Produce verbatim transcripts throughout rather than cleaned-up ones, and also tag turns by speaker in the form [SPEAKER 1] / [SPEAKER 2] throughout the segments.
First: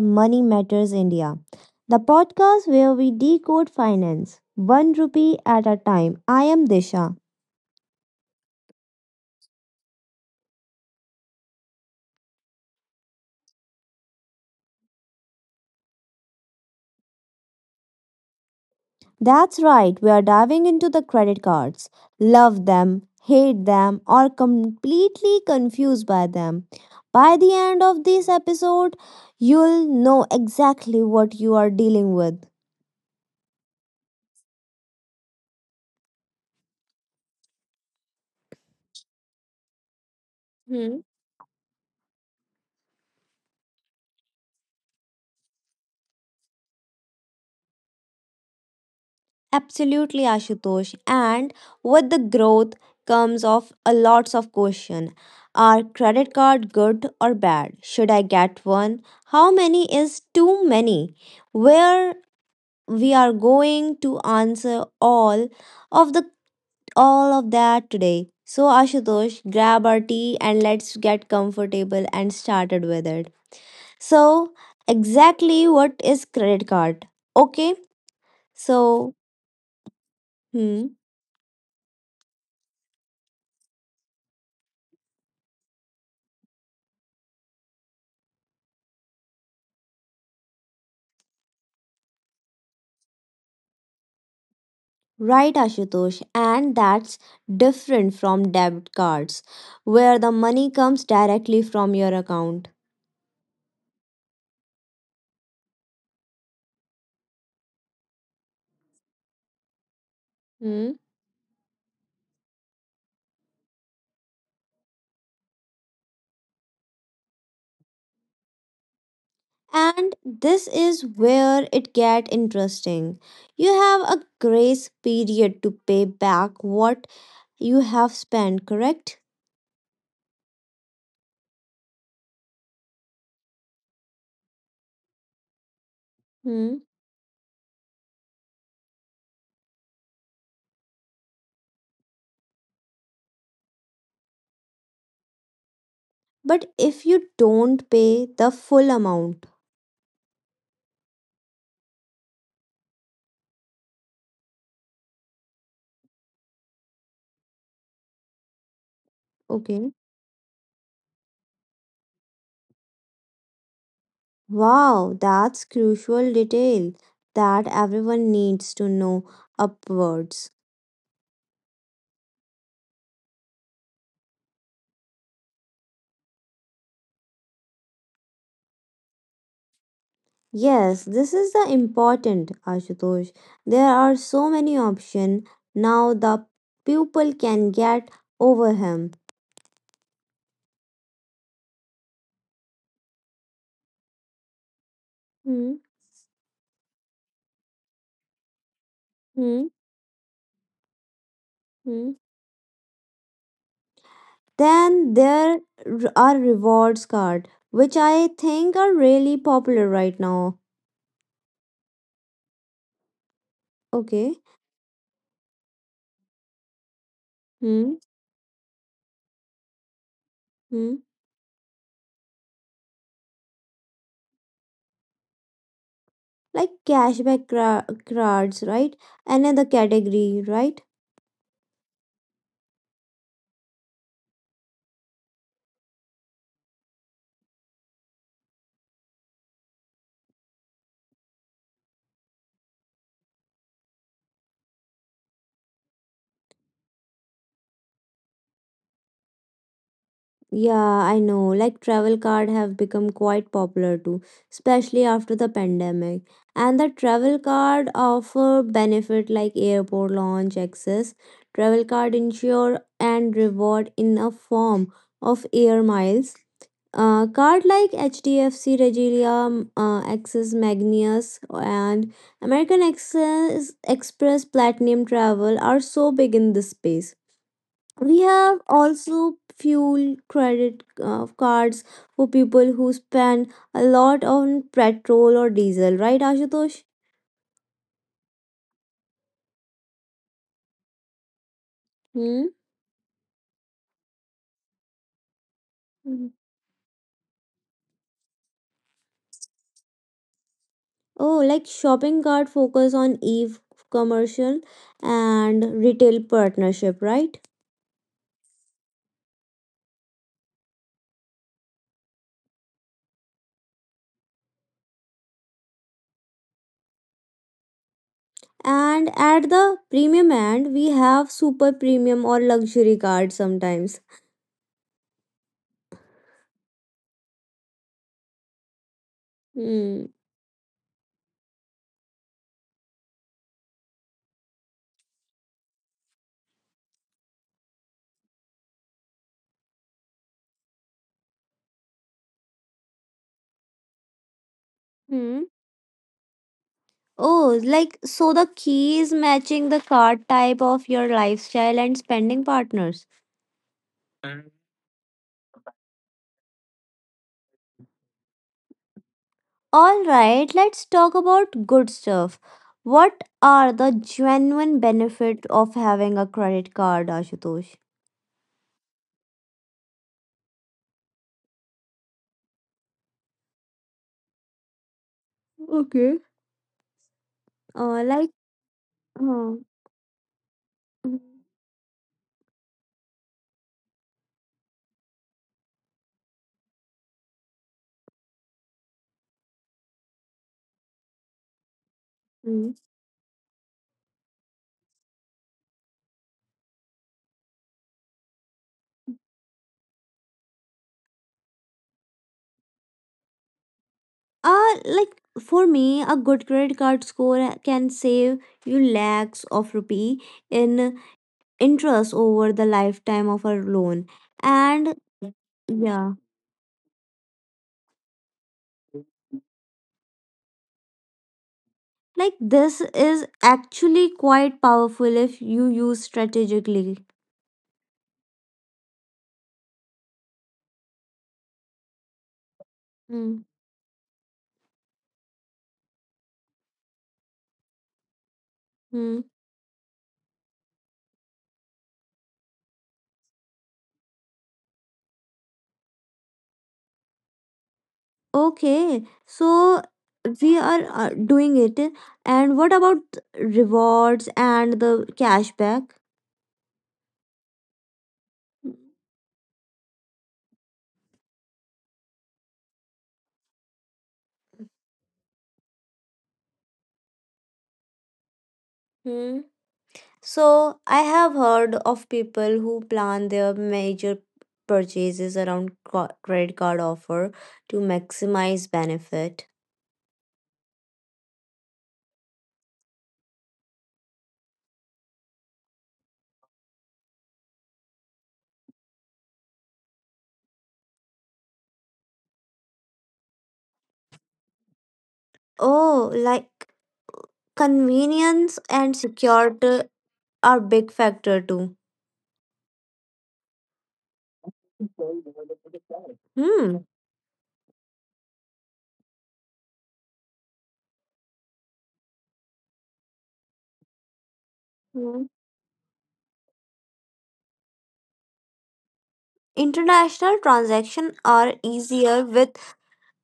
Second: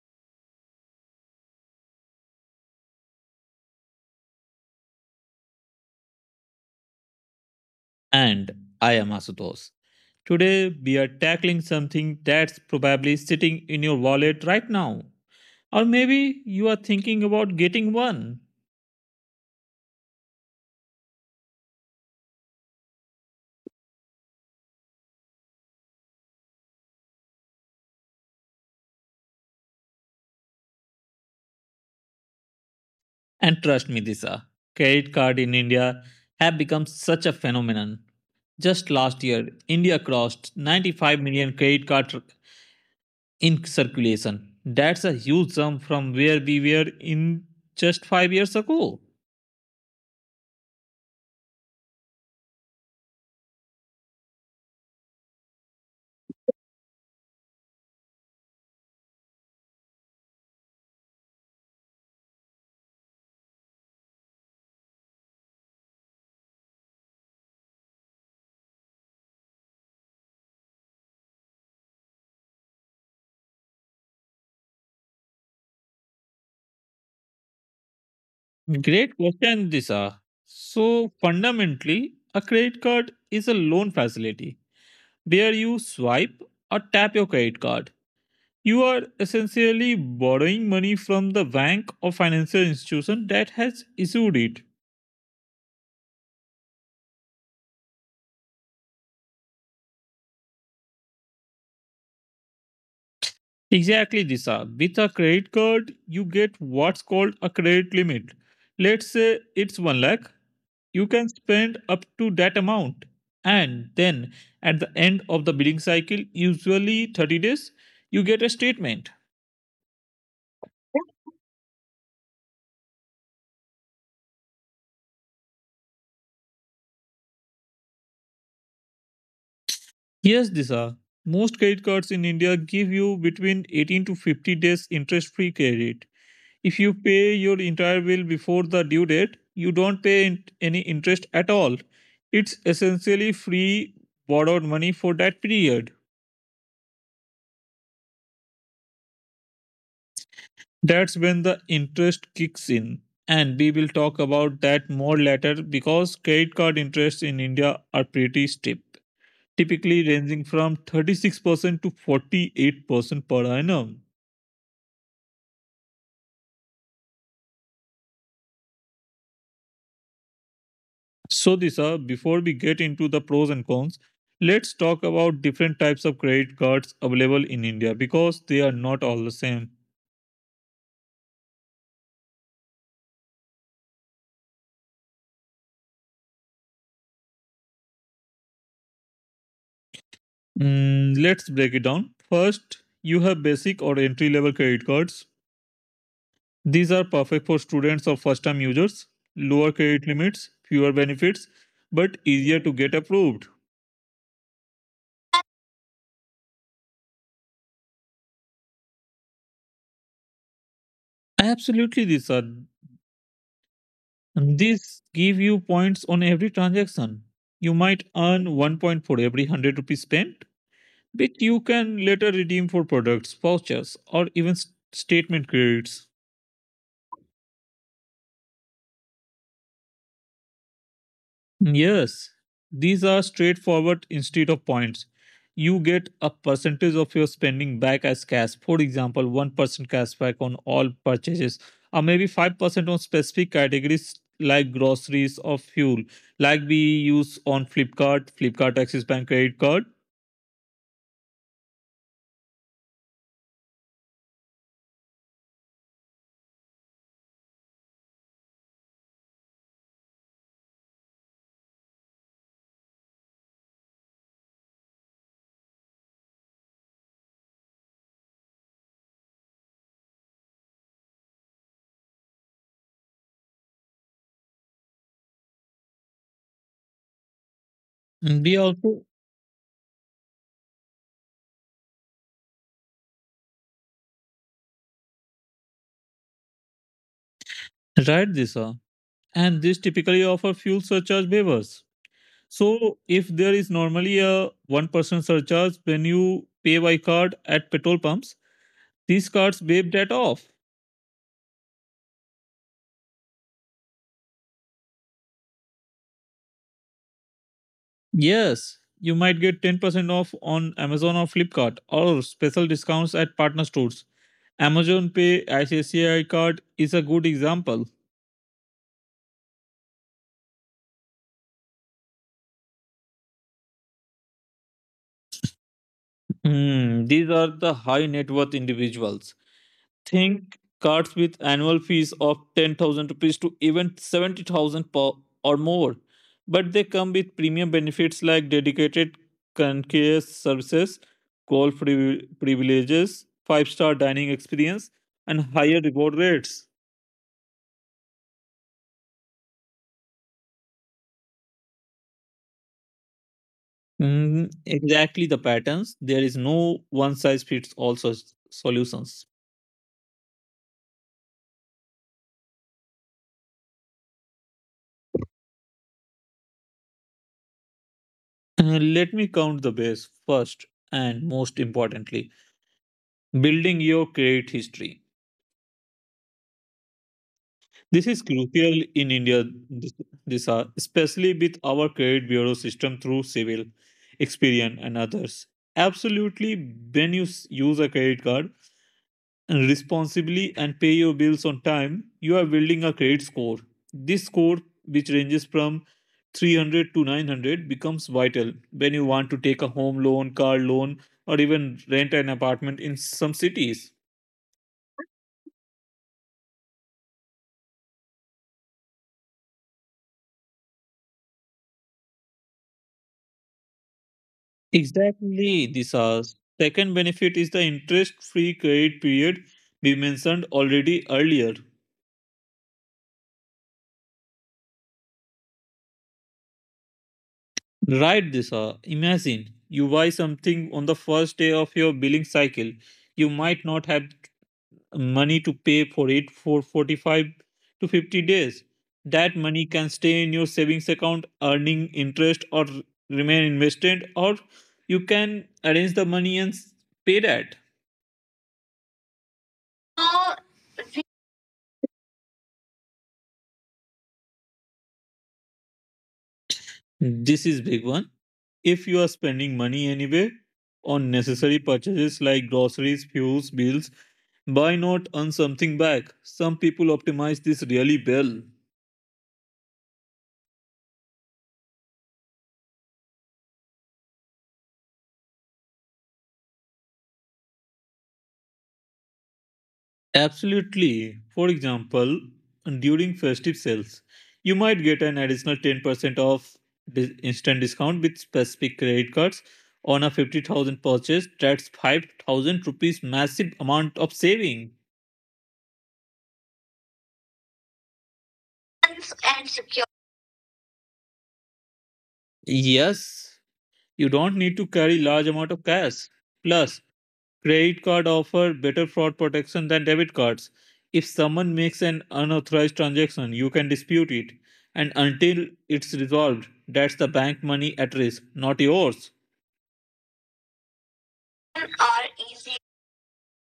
[SPEAKER 1] Money Matters India, the podcast where we decode finance one rupee at a time. I am Disha.
[SPEAKER 2] And I am Asutosh. Today, we are tackling something that's probably sitting in your wallet right now. Or maybe you are thinking about getting one.
[SPEAKER 1] That's right, we are diving into the credit cards. Love them, hate them, or completely confused by them. By the end of this episode, you'll know exactly what you are dealing with.
[SPEAKER 2] And trust me, Disha, credit card in India have become such a phenomenon. Just last year, India crossed 95 million credit cards in circulation. That's a huge sum from where we were in just five years ago.
[SPEAKER 1] Absolutely, Ashutosh. And with the growth comes of a lots of question. Are credit card good or bad? Should I get one? How many is too many? Where we are going to answer all of the all of that today. So Ashutosh, grab our tea and let's get comfortable and started with it. So exactly what is credit card? Okay.
[SPEAKER 2] Great
[SPEAKER 1] So
[SPEAKER 2] question, Disha.
[SPEAKER 1] hmm.
[SPEAKER 2] So fundamentally, a credit card is a loan facility where you swipe or tap your credit card. You are essentially borrowing money from the bank or financial institution that has issued it.
[SPEAKER 1] Right, Ashutosh, and that's different from debit cards, where the money comes directly from your account.
[SPEAKER 2] Exactly, Disha. With a credit card, you get what's called a credit limit. Let's say it's 1 lakh.
[SPEAKER 1] Hmm?
[SPEAKER 2] You can spend up to that amount. And then at the end of the billing cycle, usually thirty days, you get a statement.
[SPEAKER 1] And this is where it get interesting. You have a grace period to pay back what you have spent, correct?
[SPEAKER 2] Yes, Disha. Most credit cards in India give you between eighteen to fifty days interest free credit. If
[SPEAKER 1] Hmm?
[SPEAKER 2] you pay your entire bill before the due date, you don't pay in- any interest at all. It's essentially free borrowed money for that period.
[SPEAKER 1] But if you don't pay the full amount,
[SPEAKER 2] That's when the interest kicks in. And we will talk about that more later because credit card interests in India are pretty steep,
[SPEAKER 1] okay.
[SPEAKER 2] typically ranging from thirty-six percent to forty-eight percent per annum.
[SPEAKER 1] Wow, that's crucial detail that everyone needs to know upwards.
[SPEAKER 2] So, Disha, before we get into the pros and cons, let's talk about different types of credit cards available in India because they are not all the same.
[SPEAKER 1] Yes, this is the important, Ashutosh. There are so many options now the pupil can get over him.
[SPEAKER 2] Mm, let's break it down. First, you have basic or entry level credit cards.
[SPEAKER 1] Hmm,
[SPEAKER 2] These are perfect for students or first time users, lower
[SPEAKER 1] hmm,
[SPEAKER 2] credit limits, fewer benefits, but
[SPEAKER 1] hmm.
[SPEAKER 2] easier to get approved.
[SPEAKER 1] Then there r- are rewards card, which I think are really popular right now.
[SPEAKER 2] Absolutely, Disha.
[SPEAKER 1] Okay.
[SPEAKER 2] These give you points on every transaction. You
[SPEAKER 1] Hmm,
[SPEAKER 2] might earn one point for every one hundred rupees spent,
[SPEAKER 1] hmm.
[SPEAKER 2] which you can later redeem for products, vouchers, or even s- statement credits.
[SPEAKER 1] Like cashback cra- cards, right? Another category, right?
[SPEAKER 2] Yes, these are straightforward instead of points. You get a percentage of your spending back as cash. For example, one percent cashback on all purchases, or maybe five percent on specific categories like groceries or fuel, like we use on Flipkart, Flipkart Axis Bank credit card.
[SPEAKER 1] Yeah, I know. Like travel card have become quite popular too, especially after the pandemic. And the travel card offer benefit like airport lounge access, travel card insure and reward in a form of air miles. Uh, card like H D F C, Regilia, um, uh, Access Magnus, and American Access Express Platinum Travel are so big in this space. We
[SPEAKER 2] We
[SPEAKER 1] have
[SPEAKER 2] also
[SPEAKER 1] also fuel credit uh, cards for people who spend a lot on petrol or diesel, right, Ashutosh?
[SPEAKER 2] write this, uh, and this typically offer fuel surcharge waivers.
[SPEAKER 1] Hmm?
[SPEAKER 2] So if there is normally a one percent surcharge when
[SPEAKER 1] Mhm.
[SPEAKER 2] you pay by card at petrol pumps, these cards waive that off.
[SPEAKER 1] Oh, like shopping cart focus on e-commercial and retail partnership, right?
[SPEAKER 2] Yes, you might get ten percent off on Amazon or Flipkart or special discounts at partner stores. Amazon Pay I C I C I card is a good example.
[SPEAKER 1] And at the premium end we have super premium or luxury card sometimes.
[SPEAKER 2] Hmm, these are the high net worth individuals.
[SPEAKER 1] Hmm.
[SPEAKER 2] Think cards with annual fees of ten thousand rupees to even seventy thousand per or more. But they come with premium benefits like dedicated concierge services, call privi- privileges, five star dining experience, and
[SPEAKER 1] Hmm.
[SPEAKER 2] higher reward rates.
[SPEAKER 1] Oh, like so the key is matching the card type of your lifestyle and spending partners.
[SPEAKER 2] Mm, exactly the patterns. There is no one size fits all such solutions.
[SPEAKER 1] All right, let's talk about good stuff. What are the genuine benefits of having a credit card, Ashutosh?
[SPEAKER 2] Uh, let me count the base first and most importantly, building your credit history.
[SPEAKER 1] Okay.
[SPEAKER 2] This
[SPEAKER 1] Uh,
[SPEAKER 2] is
[SPEAKER 1] like,
[SPEAKER 2] crucial in India,
[SPEAKER 1] uh,
[SPEAKER 2] this, this are, especially with our credit bureau system through Civil, Experian, and others. Absolutely, when you s- use a credit card and responsibly and pay your bills on time, you are building
[SPEAKER 1] mm,
[SPEAKER 2] a credit score. This score, which ranges from three hundred to nine hundred, becomes vital when you want to take a home loan, car loan, or even rent an apartment in some cities.
[SPEAKER 1] uh, like for me, a good credit card score can save you lakhs of rupee in interest over the lifetime of a loan. And
[SPEAKER 2] Exactly,
[SPEAKER 1] yeah,
[SPEAKER 2] Disas. Second benefit is the interest-free credit period we mentioned already earlier.
[SPEAKER 1] like this is actually quite powerful if you use strategically.
[SPEAKER 2] Right, Disha. Imagine you buy something on the first day of your billing cycle. You
[SPEAKER 1] Mm-hmm.
[SPEAKER 2] might not have money to pay for it for forty-five to fifty days. That money can stay in your savings account earning interest or r- remain invested, or you can arrange the money and s- pay that.
[SPEAKER 1] Okay, so
[SPEAKER 2] Uh,
[SPEAKER 1] we are uh, doing it. And what about rewards and the cashback?
[SPEAKER 2] This is big one. If you are spending money anyway on necessary purchases like groceries, fuels, bills, why not earn something back? Some people optimize this really well.
[SPEAKER 1] Hmm. So I have heard of people who plan their major purchases around co- credit card offer to maximize benefit.
[SPEAKER 2] Absolutely. For example, during festive sales, you might get an additional ten percent off dis- instant discount with specific credit cards on a fifty thousand purchase. That's five thousand rupees massive amount of saving.
[SPEAKER 1] Oh, like convenience and security are big factor too.
[SPEAKER 2] Yes, you don't need to carry large amount of cash. Plus,
[SPEAKER 1] Hmm.
[SPEAKER 2] credit card offer better fraud protection than debit cards. If someone makes an unauthorized transaction, you can dispute it. And
[SPEAKER 1] Hmm.
[SPEAKER 2] until it's resolved, that's the bank money at risk, not yours.
[SPEAKER 1] International transactions are
[SPEAKER 2] Are
[SPEAKER 1] easier
[SPEAKER 2] easy.
[SPEAKER 1] with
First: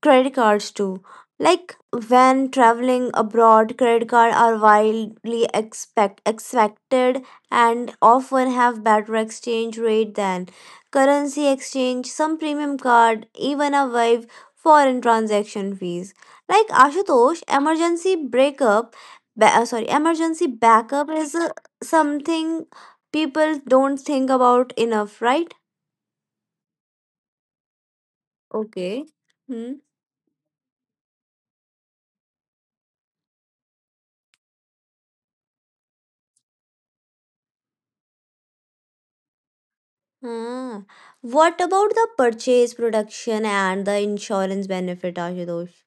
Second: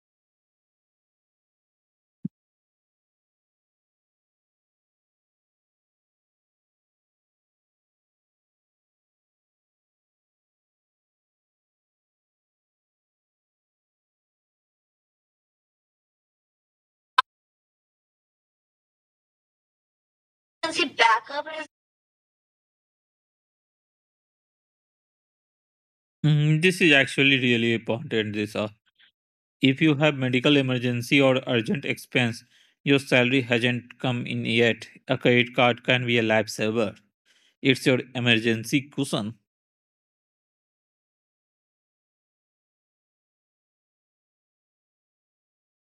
[SPEAKER 1] credit cards too. Like when traveling abroad, credit cards are widely expect expected and often have better exchange rate than currency exchange. Some premium card even avoid foreign transaction fees. Like Ashutosh, emergency breakup, ba- uh, sorry, emergency
[SPEAKER 2] See
[SPEAKER 1] backup is
[SPEAKER 2] backup
[SPEAKER 1] uh,
[SPEAKER 2] is.
[SPEAKER 1] something people don't think about enough, right?
[SPEAKER 2] Mm, this is actually really important, Disa.
[SPEAKER 1] Okay.
[SPEAKER 2] If you have medical emergency or urgent expense, your salary hasn't come in yet. A credit card can be a lifesaver. It's your emergency cushion.
[SPEAKER 1] Ah, what about the purchase, production, and the insurance benefit, Ashutosh?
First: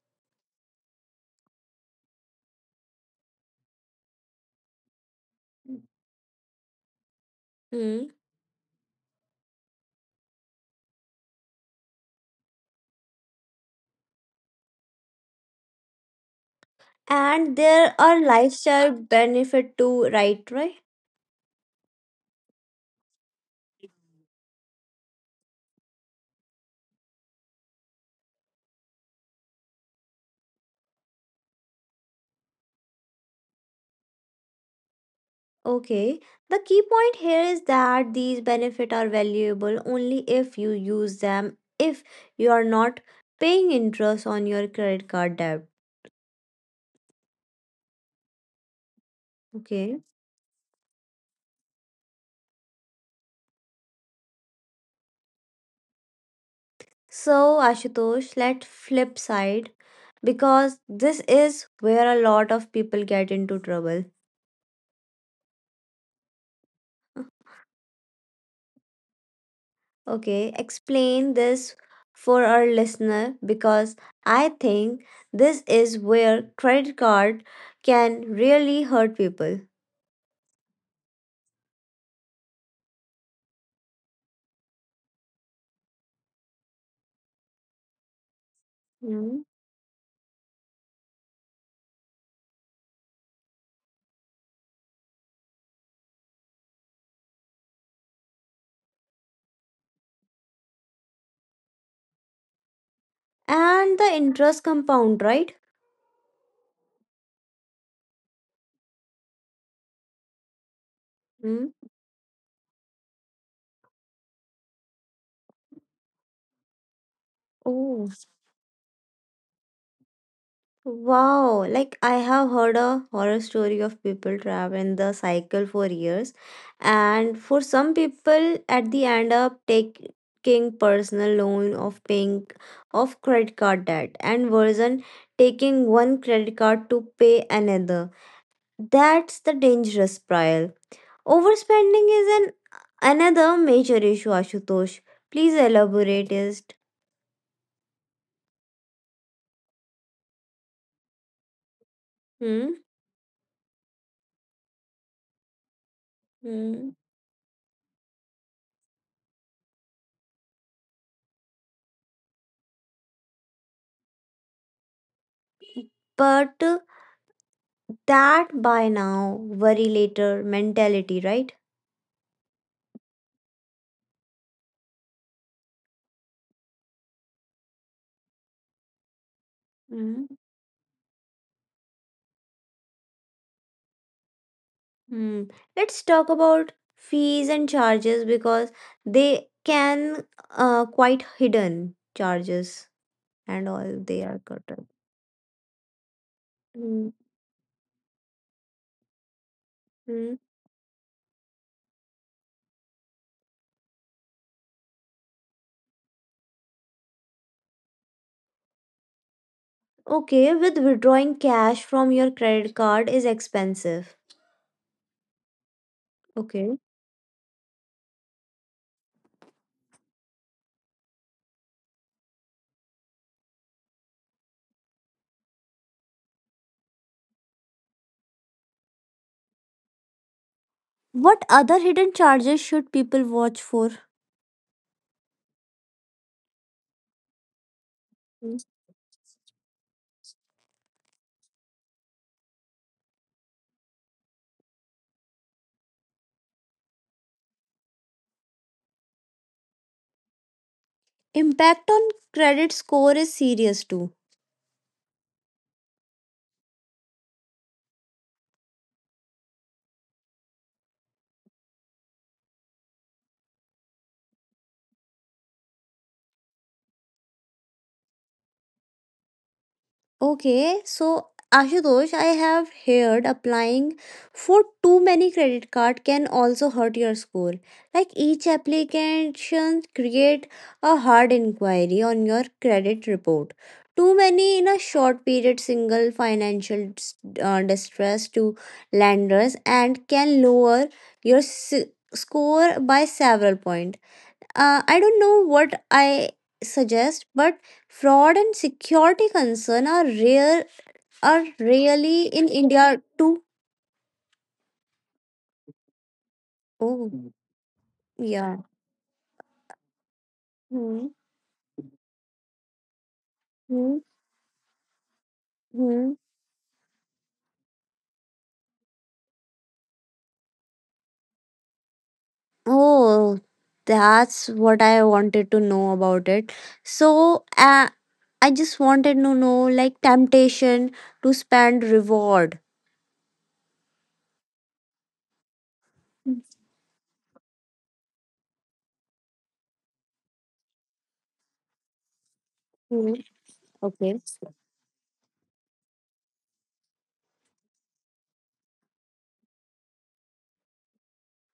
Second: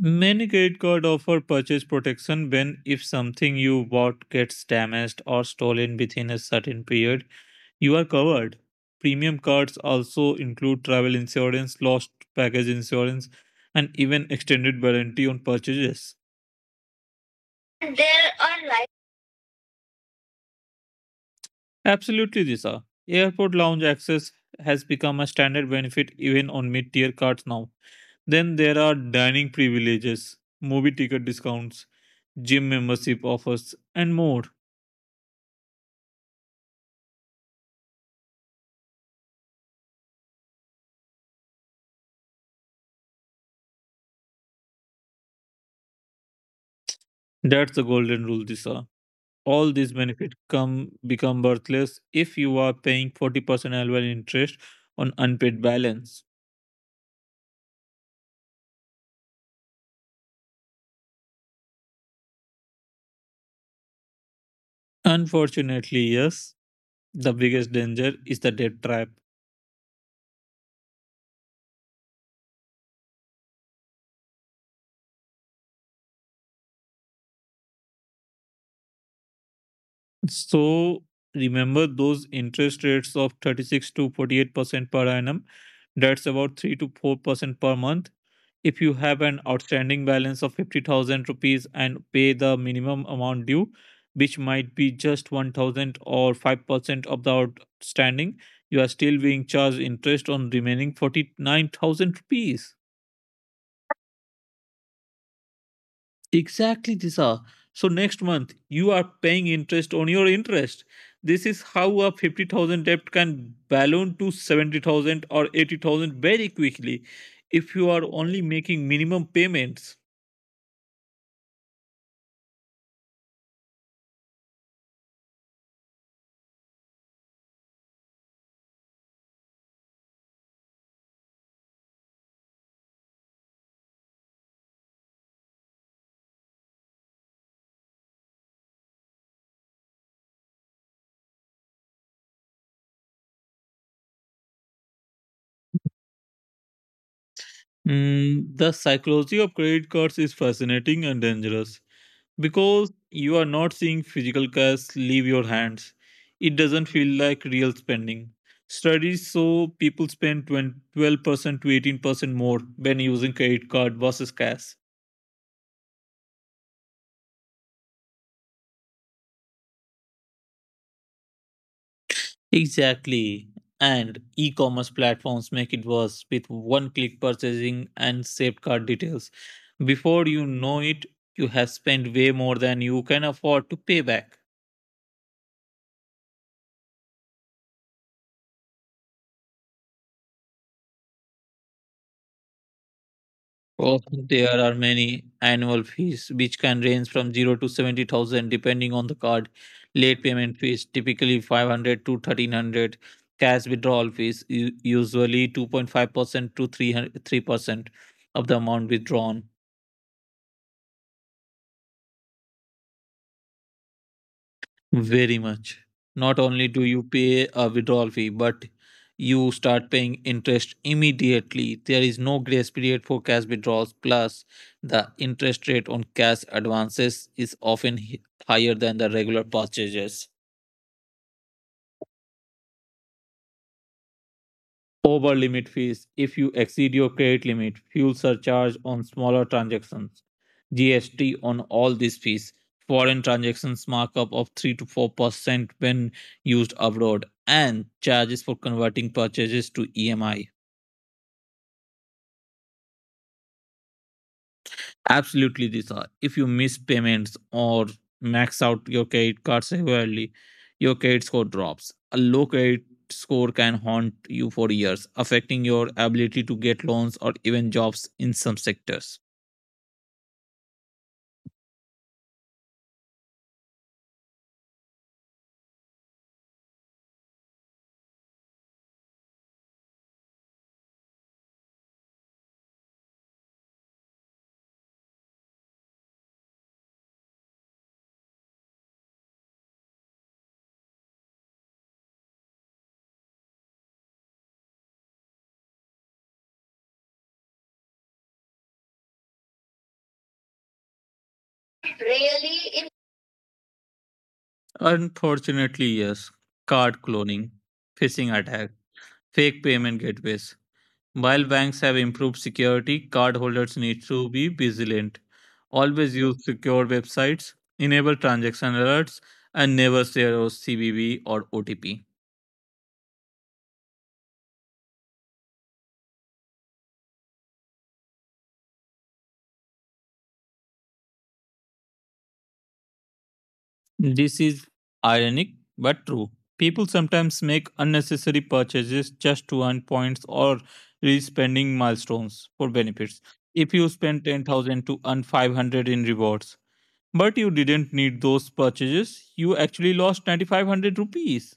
[SPEAKER 2] Many credit card offer purchase protection when if something you bought gets damaged or stolen within a certain period, you are
[SPEAKER 1] Hmm.
[SPEAKER 2] covered. Premium cards also include travel insurance, lost package insurance, and even extended warranty on purchases.
[SPEAKER 1] And there are
[SPEAKER 2] There are like.
[SPEAKER 1] lifestyle benefit too, right? Right.
[SPEAKER 2] Absolutely, Disha. Airport lounge access has become a standard benefit even on mid tier cards now. Then there are dining privileges, movie ticket discounts, gym membership offers, and more.
[SPEAKER 1] Okay. The key point here is that these benefit are valuable only if you use them if you are not paying interest on your credit card debt.
[SPEAKER 2] That's the golden rule, Disha. All these
[SPEAKER 1] Okay.
[SPEAKER 2] benefits come become worthless if you are paying forty percent annual interest on unpaid balance.
[SPEAKER 1] So Ashutosh, let flip side because this is where a lot of people get into trouble.
[SPEAKER 2] Unfortunately, yes, the biggest danger is the debt trap.
[SPEAKER 1] Okay, explain this for our listener because I think this is where credit card can really hurt people.
[SPEAKER 2] So remember those interest rates of thirty-six to forty-eight percent per annum. That's about three to four percent per month. If you have an
[SPEAKER 1] Mm.
[SPEAKER 2] outstanding balance of fifty thousand rupees and pay the minimum amount due, which might be just one thousand or five percent of the outstanding, you are still being charged interest on remaining forty-nine thousand rupees.
[SPEAKER 1] And the interest compound, right?
[SPEAKER 2] Exactly, Disha. So next month you are paying interest on your interest. This is
[SPEAKER 1] Mm.
[SPEAKER 2] how a fifty thousand debt can balloon to seventy thousand or eighty thousand very quickly if you are only making minimum payments.
[SPEAKER 1] Wow, like I have heard a horror story of people trapped in the cycle for years, and for some people, at the end up taking personal loan of paying of credit card debt, and version taking one credit card to pay another. That's the dangerous spiral. Overspending is an another major issue. Ashutosh, please elaborate it.
[SPEAKER 2] Mm, the psychology of credit cards is fascinating and dangerous
[SPEAKER 1] Hmm.
[SPEAKER 2] because you are not seeing physical cash leave your hands. It doesn't
[SPEAKER 1] Hmm.
[SPEAKER 2] feel like real spending. Studies show people spend twenty twelve percent to eighteen percent more when using credit card versus cash.
[SPEAKER 1] But that buy now, worry later mentality, right?
[SPEAKER 2] Exactly. And e commerce platforms make it worse with one click purchasing and saved card details. Before
[SPEAKER 1] Mhm.
[SPEAKER 2] you know it, you have spent way more than you can afford to pay back.
[SPEAKER 1] Hmm. Let's talk about fees and charges because they can uh, quite hidden charges and all
[SPEAKER 2] Oh,
[SPEAKER 1] they are cut
[SPEAKER 2] there are
[SPEAKER 1] up.
[SPEAKER 2] many annual fees which can
[SPEAKER 1] Hmm.
[SPEAKER 2] range from zero to seventy thousand depending on the card. Late
[SPEAKER 1] Hmm.
[SPEAKER 2] payment fees typically five hundred to thirteen hundred. Cash withdrawal fees u- usually two point five percent to three hundred three percent of the amount withdrawn.
[SPEAKER 1] Okay, with withdrawing cash from your credit card is expensive.
[SPEAKER 2] Very much. Not only
[SPEAKER 1] Okay.
[SPEAKER 2] do you pay a withdrawal fee, but you start paying interest immediately. There is no grace period for cash withdrawals. Plus, the interest rate on cash advances is often hi- higher than the regular purchases.
[SPEAKER 1] What other hidden charges should people watch for?
[SPEAKER 2] Over limit fees if you exceed your credit limit, fuel
[SPEAKER 1] Hmm.
[SPEAKER 2] surcharge on smaller transactions, G S T on all these fees, foreign transactions markup of three to four percent when used abroad, and charges for converting purchases to E M I.
[SPEAKER 1] Impact on credit score is serious too.
[SPEAKER 2] Absolutely, these are. If you miss payments or max out your credit card severely, your credit score drops. A low credit score can haunt you for years, affecting your ability to get loans or even jobs in some sectors.
[SPEAKER 1] Okay, so Ashutosh, I have heard applying for too many credit card can also hurt your score. Like each application create a hard inquiry on your credit report. Too many in a short period single financial dis- uh, distress to lenders and can lower your s- score by several points. uh, I don't know what I suggest, but fraud and security concern are rare are really in
[SPEAKER 2] Really?
[SPEAKER 1] India too.
[SPEAKER 2] Unfortunately, yes. Card
[SPEAKER 1] Oh,
[SPEAKER 2] cloning, phishing
[SPEAKER 1] yeah.
[SPEAKER 2] attack, fake payment gateways.
[SPEAKER 1] Hmm.
[SPEAKER 2] While banks have improved security, cardholders
[SPEAKER 1] Hmm.
[SPEAKER 2] need to be vigilant. Always
[SPEAKER 1] Hmm.
[SPEAKER 2] use secure websites, enable transaction alerts, and never share your C V V or O T P.
[SPEAKER 1] Oh, that's what I wanted to know about it. So, uh, I just wanted to know like temptation to spend reward.
[SPEAKER 2] This is ironic but true. People sometimes make unnecessary purchases just to earn points or reach spending milestones for
[SPEAKER 1] Hmm.
[SPEAKER 2] benefits. If you
[SPEAKER 1] Okay.
[SPEAKER 2] spend ten thousand to earn five hundred in rewards, but you didn't need those purchases, you actually lost nine thousand five hundred rupees.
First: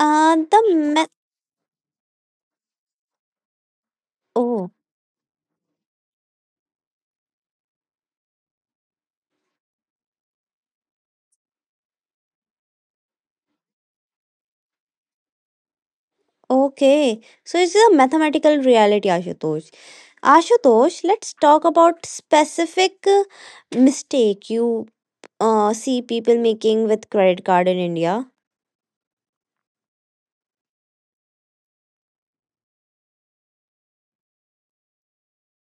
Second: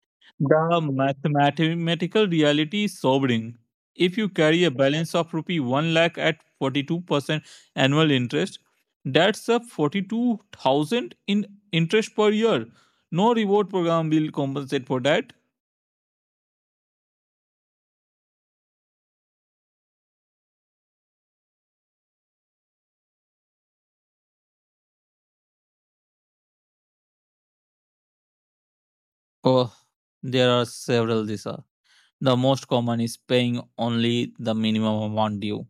[SPEAKER 1] Uh, the
[SPEAKER 2] The
[SPEAKER 1] me-
[SPEAKER 2] mathematical reality is sobering. If you carry
[SPEAKER 1] oh,
[SPEAKER 2] a balance of rupee 1 lakh at forty-two percent annual interest, that's up forty-two thousand in interest per year. No reward program will compensate for that.
[SPEAKER 1] okay. So it's a mathematical reality, Ashutosh. Ashutosh, let's talk about specific uh, mistake you uh, see people making with credit card in India.
[SPEAKER 2] Oh, there are several these are. The most common is paying only the minimum amount due.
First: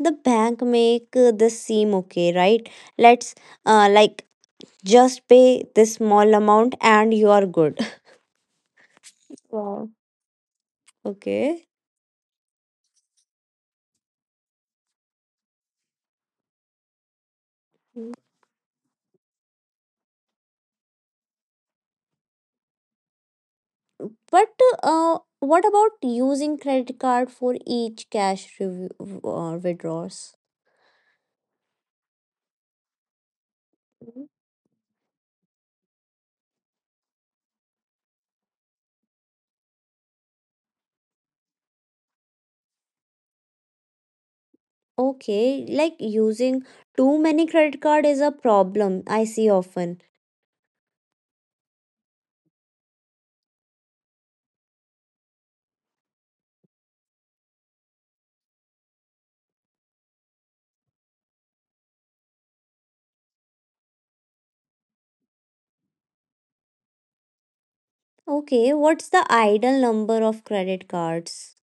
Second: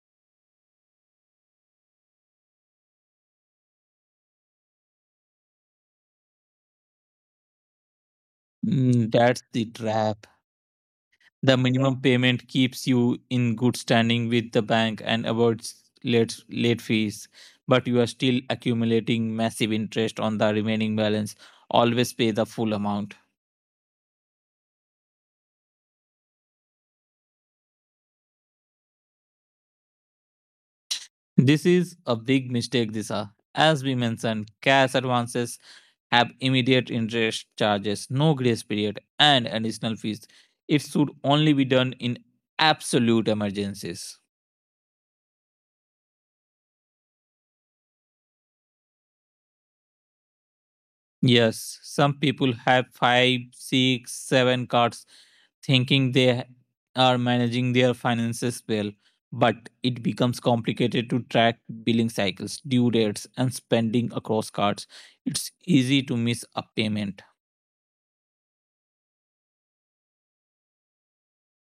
[SPEAKER 1] The bank make uh, this seem okay, right? Let's uh, like just pay this small amount and you are good.
[SPEAKER 2] Mm, that's the
[SPEAKER 1] Wow.
[SPEAKER 2] trap. The
[SPEAKER 1] Okay.
[SPEAKER 2] minimum payment keeps you in good standing with the bank and avoids late, late fees, but you are
[SPEAKER 1] Mm.
[SPEAKER 2] still accumulating massive interest on the remaining balance. Always pay the full amount.
[SPEAKER 1] But uh, What about using credit card for each cash review, uh, withdrawals?
[SPEAKER 2] This is a big mistake, Disa. As we
[SPEAKER 1] Mhm.
[SPEAKER 2] mentioned, cash advances have immediate interest charges, no grace period, and additional fees. It should only be done in absolute emergencies.
[SPEAKER 1] Okay, like using too many credit card is a problem I see often.
[SPEAKER 2] Yes, some people have five, six, seven cards thinking they ha- are managing their finances well, but it becomes complicated to track billing cycles, due dates, and spending across cards. It's easy to miss a payment.
[SPEAKER 1] Okay, what's the ideal number of credit cards?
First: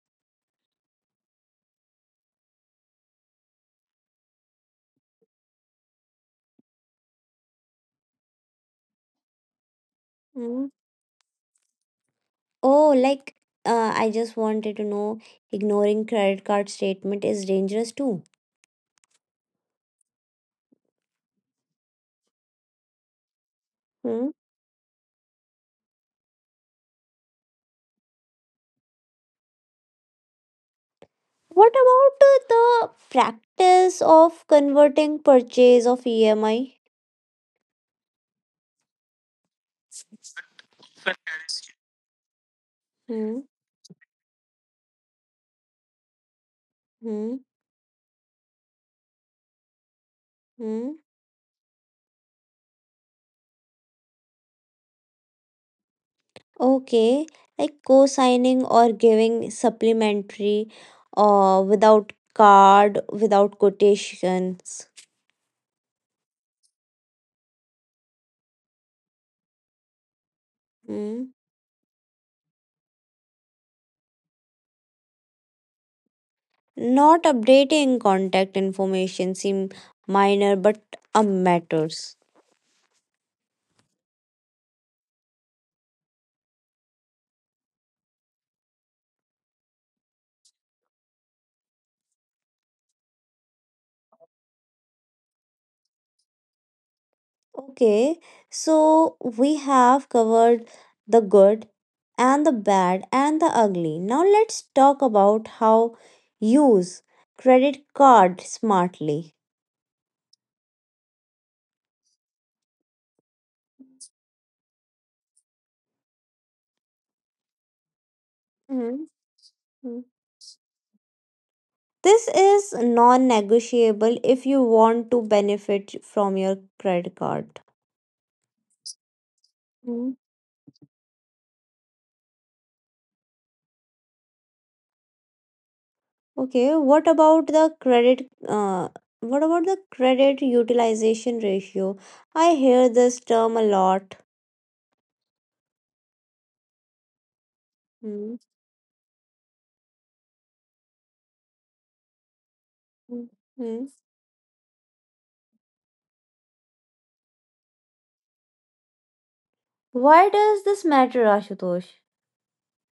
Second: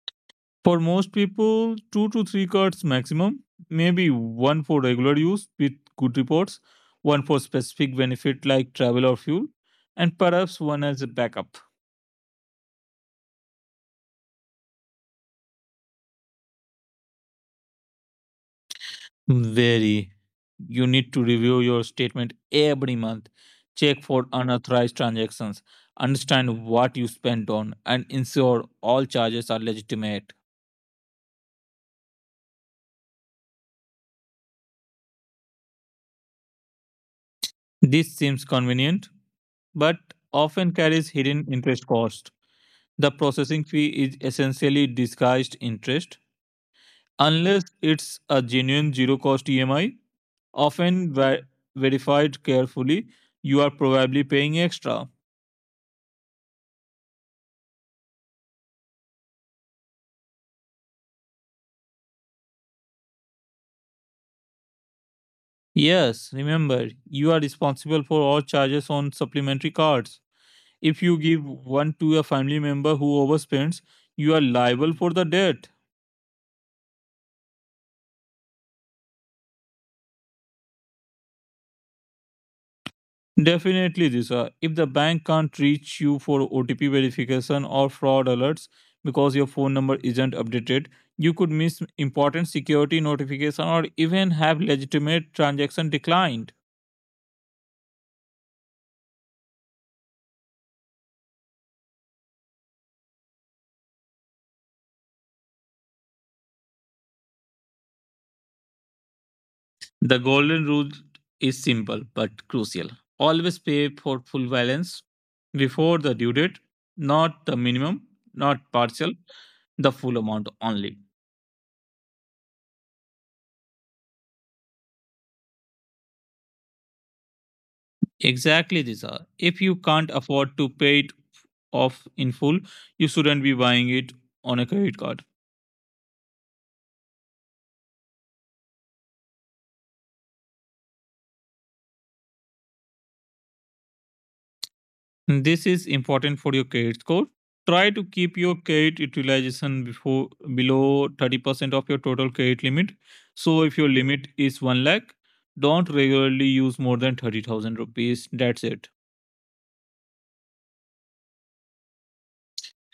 [SPEAKER 2] For most people, two to three cards maximum, maybe one for regular use with good reports, one for specific benefit like travel or fuel, and perhaps
[SPEAKER 1] Hmm.
[SPEAKER 2] one as a backup.
[SPEAKER 1] Oh, like uh, I just wanted to know ignoring credit card statement is dangerous too.
[SPEAKER 2] Very. You need to review your statement every month, check
[SPEAKER 1] Hmm.
[SPEAKER 2] for unauthorized transactions, understand what you spent on, and ensure all charges are legitimate.
[SPEAKER 1] What about uh, the practice of converting purchase of E M I?
[SPEAKER 2] This seems convenient, but often carries hidden interest cost. The
[SPEAKER 1] Hmm.
[SPEAKER 2] processing fee is essentially disguised interest,
[SPEAKER 1] Hmm.
[SPEAKER 2] unless it's a genuine zero cost E M I,
[SPEAKER 1] Hmm.
[SPEAKER 2] often ver- verified carefully. You are probably paying extra.
[SPEAKER 1] Okay, like co-signing or giving supplementary uh, without card, without quotations.
[SPEAKER 2] Yes, remember, you are responsible for all charges on supplementary cards. If you
[SPEAKER 1] Hmm.
[SPEAKER 2] give one to a family member who overspends, you are liable for the debt.
[SPEAKER 1] Not updating contact information seem minor but uh, matters.
[SPEAKER 2] Definitely, Disha. If the bank can't reach you for O T P verification or fraud alerts because your phone number isn't updated, you could miss important security notification or even have legitimate transaction declined.
[SPEAKER 1] Okay, so we have covered the good and the bad and the ugly. Now let's talk about how use credit card smartly.
[SPEAKER 2] The golden rule is simple but crucial. Always pay for full balance before the due date, not the minimum, not
[SPEAKER 1] Mm-hmm.
[SPEAKER 2] partial, the full amount only.
[SPEAKER 1] This is non negotiable if you want to benefit from your credit card.
[SPEAKER 2] Exactly, Disha. If you can't afford to pay it off in full, you shouldn't be buying it on a credit card.
[SPEAKER 1] Okay, what about the credit? Uh, what about the credit utilization ratio? I hear this term a lot.
[SPEAKER 2] This is important for your credit score. Try to
[SPEAKER 1] Hmm.
[SPEAKER 2] keep your credit utilization before below thirty percent of your total credit limit.
[SPEAKER 1] Hmm.
[SPEAKER 2] So if
[SPEAKER 1] Hmm.
[SPEAKER 2] your limit is one lakh, don't regularly use more than thirty thousand rupees. That's it.
[SPEAKER 1] Why does this matter, Ashutosh?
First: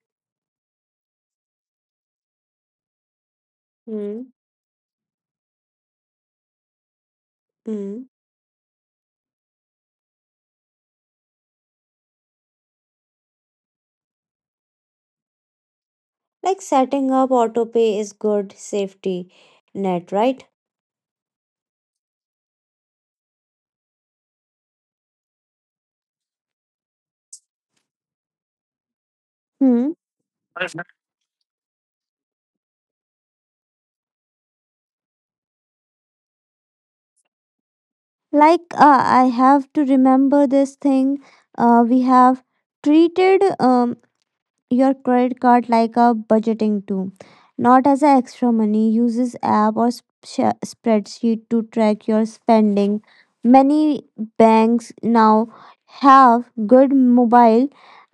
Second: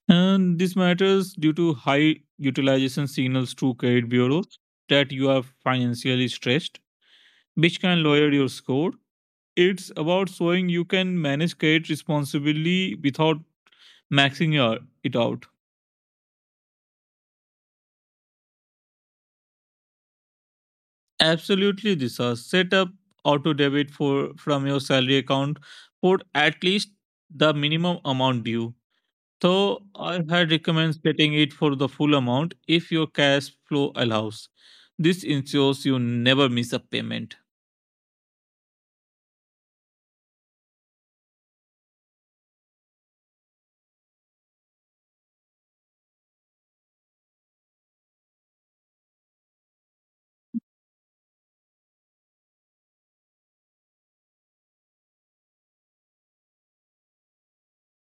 [SPEAKER 2] And this matters due to high utilization signals to credit
[SPEAKER 1] Hmm.
[SPEAKER 2] bureaus that you are financially stressed, which can
[SPEAKER 1] Hmm.
[SPEAKER 2] lower your score. It's about showing you can manage credit responsibly without maxing your- it out.
[SPEAKER 1] Like setting up autopay is good safety net, right?
[SPEAKER 2] Absolutely, Disha. Set up auto debit for from your salary account for at least the minimum amount due. So
[SPEAKER 1] Hmm.
[SPEAKER 2] I had recommend setting it for the full amount if your cash flow allows. This ensures you never miss a payment.
[SPEAKER 1] Like, uh, I have to remember this thing. Uh, we have treated. Um. Your credit card like a budgeting tool, not as an extra money. Uses app or sp- spreadsheet to track your spending. Many banks now have good mobile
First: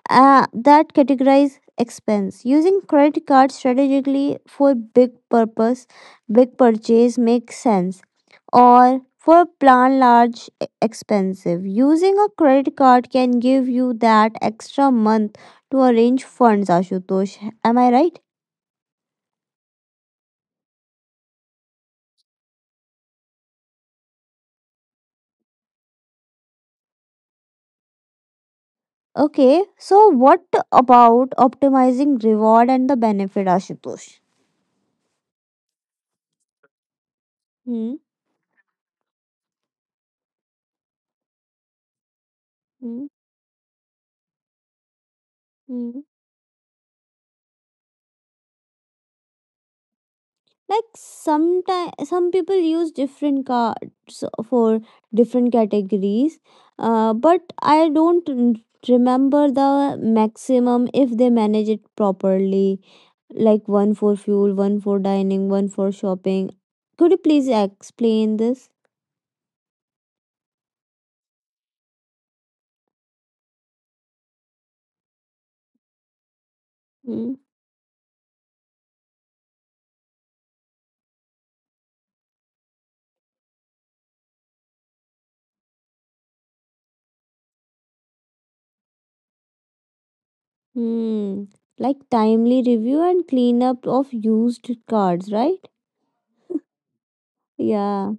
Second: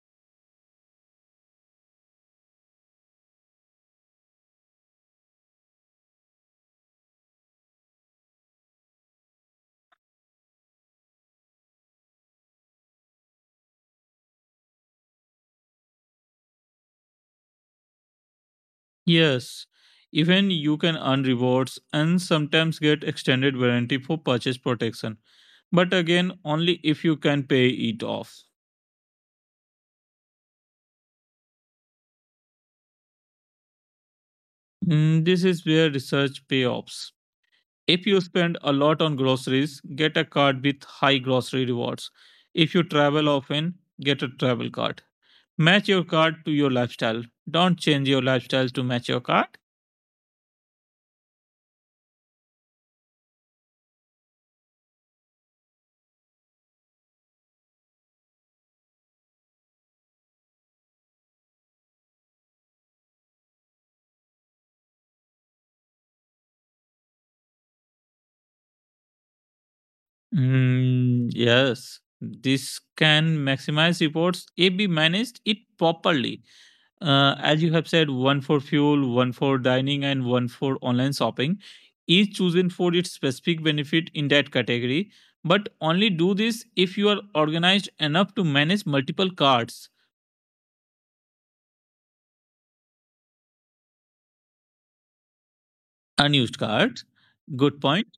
[SPEAKER 1] uh, that categorize expense using credit card strategically for big purpose big purchase makes sense or for plan large e- expensive using a credit card can give you that extra month to arrange funds. Ashutosh, am I right?
[SPEAKER 2] Yes, even you can earn rewards and sometimes get extended warranty for purchase protection. But again, only if you can pay it off.
[SPEAKER 1] Okay, so what about optimizing reward and the benefit, Ashutosh?
[SPEAKER 2] Mm, This is where research payoffs.
[SPEAKER 1] Hmm.
[SPEAKER 2] If you spend a lot on groceries, get a card with high grocery rewards. If you travel often, get a travel card. Match your card to your lifestyle. Don't change your lifestyle to match your card.
[SPEAKER 1] Like sometimes some people use different cards for different categories, uh, but I don't r- remember the maximum if they manage it properly, like one for fuel, one for dining, one for shopping. Could you please explain this?
[SPEAKER 2] Mm, yes, this can maximize reports if we managed it properly.
[SPEAKER 1] Hmm.
[SPEAKER 2] Uh, as you have said, one for fuel, one for dining, and one for online shopping, each chosen for its specific benefit in that category. But only do this if you are organized enough to manage multiple cards.
[SPEAKER 1] Hmm. Like timely review and cleanup of used cards, right?
[SPEAKER 2] Unused cards, good
[SPEAKER 1] Yeah.
[SPEAKER 2] point.